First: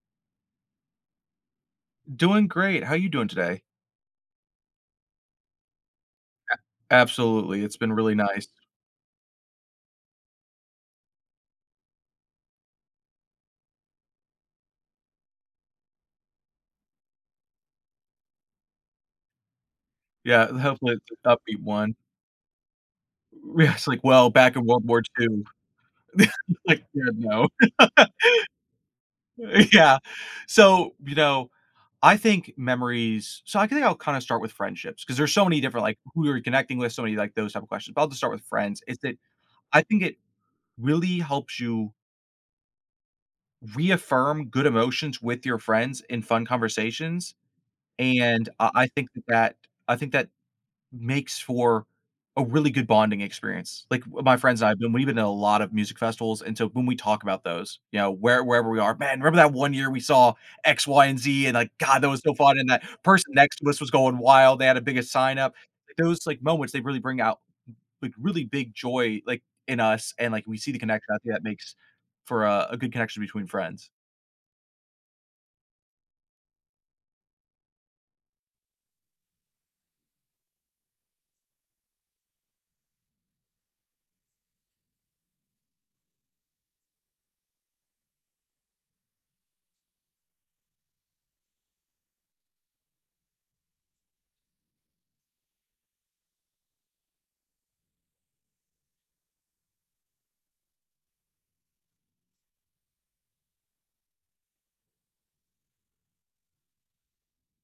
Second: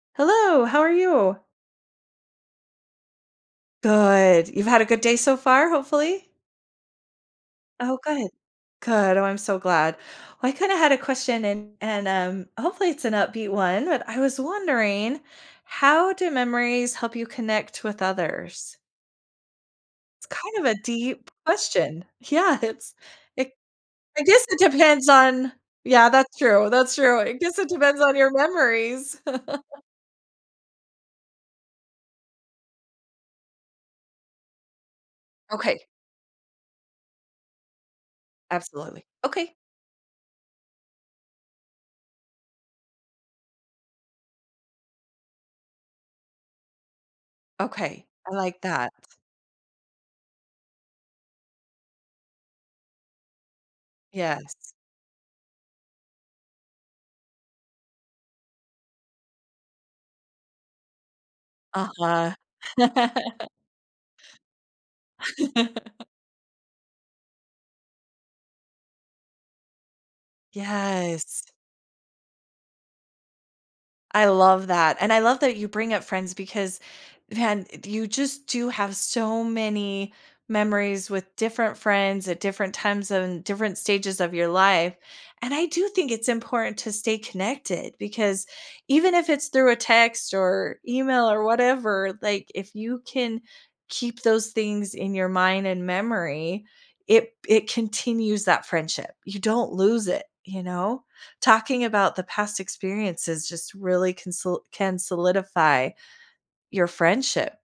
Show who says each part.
Speaker 1: Hello, how are you?
Speaker 2: Doing great. How you doing today?
Speaker 1: Good. You've had a good day so far, hopefully?
Speaker 2: A absolutely, it's been
Speaker 1: Oh,
Speaker 2: really
Speaker 1: good.
Speaker 2: nice.
Speaker 1: Good. Oh, I'm so glad. Well, I, kinda, had a question and and, um, hopefully it's an upbeat one, but I was wondering how do memories help you connect with others? It's,
Speaker 2: Yeah,
Speaker 1: kind of, a
Speaker 2: hopefully it's
Speaker 1: deep
Speaker 2: an upbeat one.
Speaker 1: question. Yeah, it's,
Speaker 2: W
Speaker 1: it
Speaker 2: w yeah, it's like,
Speaker 1: I
Speaker 2: well,
Speaker 1: guess
Speaker 2: back
Speaker 1: it
Speaker 2: in World War
Speaker 1: depends
Speaker 2: II,
Speaker 1: on Yeah, that's true,
Speaker 2: like,
Speaker 1: that's
Speaker 2: yeah,
Speaker 1: true. I
Speaker 2: no.
Speaker 1: guess it depends on your memories.
Speaker 2: Uh, yeah, so, you know, I think memories so I think I'll, kinda, start with friendships, 'cause there's so many
Speaker 1: Okay.
Speaker 2: different, like, who you're connecting with, so many like those type of questions, but I'll just start with friends, is
Speaker 1: Absolutely.
Speaker 2: that
Speaker 1: Okay.
Speaker 2: I think it really helps you reaffirm good emotions with your friends in fun conversations,
Speaker 1: Okay, I
Speaker 2: and
Speaker 1: like
Speaker 2: uh, I
Speaker 1: that.
Speaker 2: think that I think that makes for a really good bonding experience, like, w my friends and
Speaker 1: Yes.
Speaker 2: I've been we've been to a lot of music festivals, and so when we talk about those, you know, where wherever we are, "Man, remember that one year we saw X, Y, and Z, and, like, god, that was
Speaker 1: Uh-huh.
Speaker 2: so fun, and that person next to us was going wild, they had a big a sign up," those, like, moments, they really bring out, like, really big joy, like, in us, and, like, we see the connection, I think that
Speaker 1: Yes.
Speaker 2: makes for a a good connection between friends.
Speaker 1: I love that and I love that you bring up friends because then i you, just, do have so many memories with different friends at different times, and different stages of your life, and I do think it's important to stay connected because even if it's through a text or email or whatever, like, if you can keep those things in your mind, and memory, it it continues that friendship, you don't lose it, you know, talking about the past experiences, just, really can sol can solidify your friendship.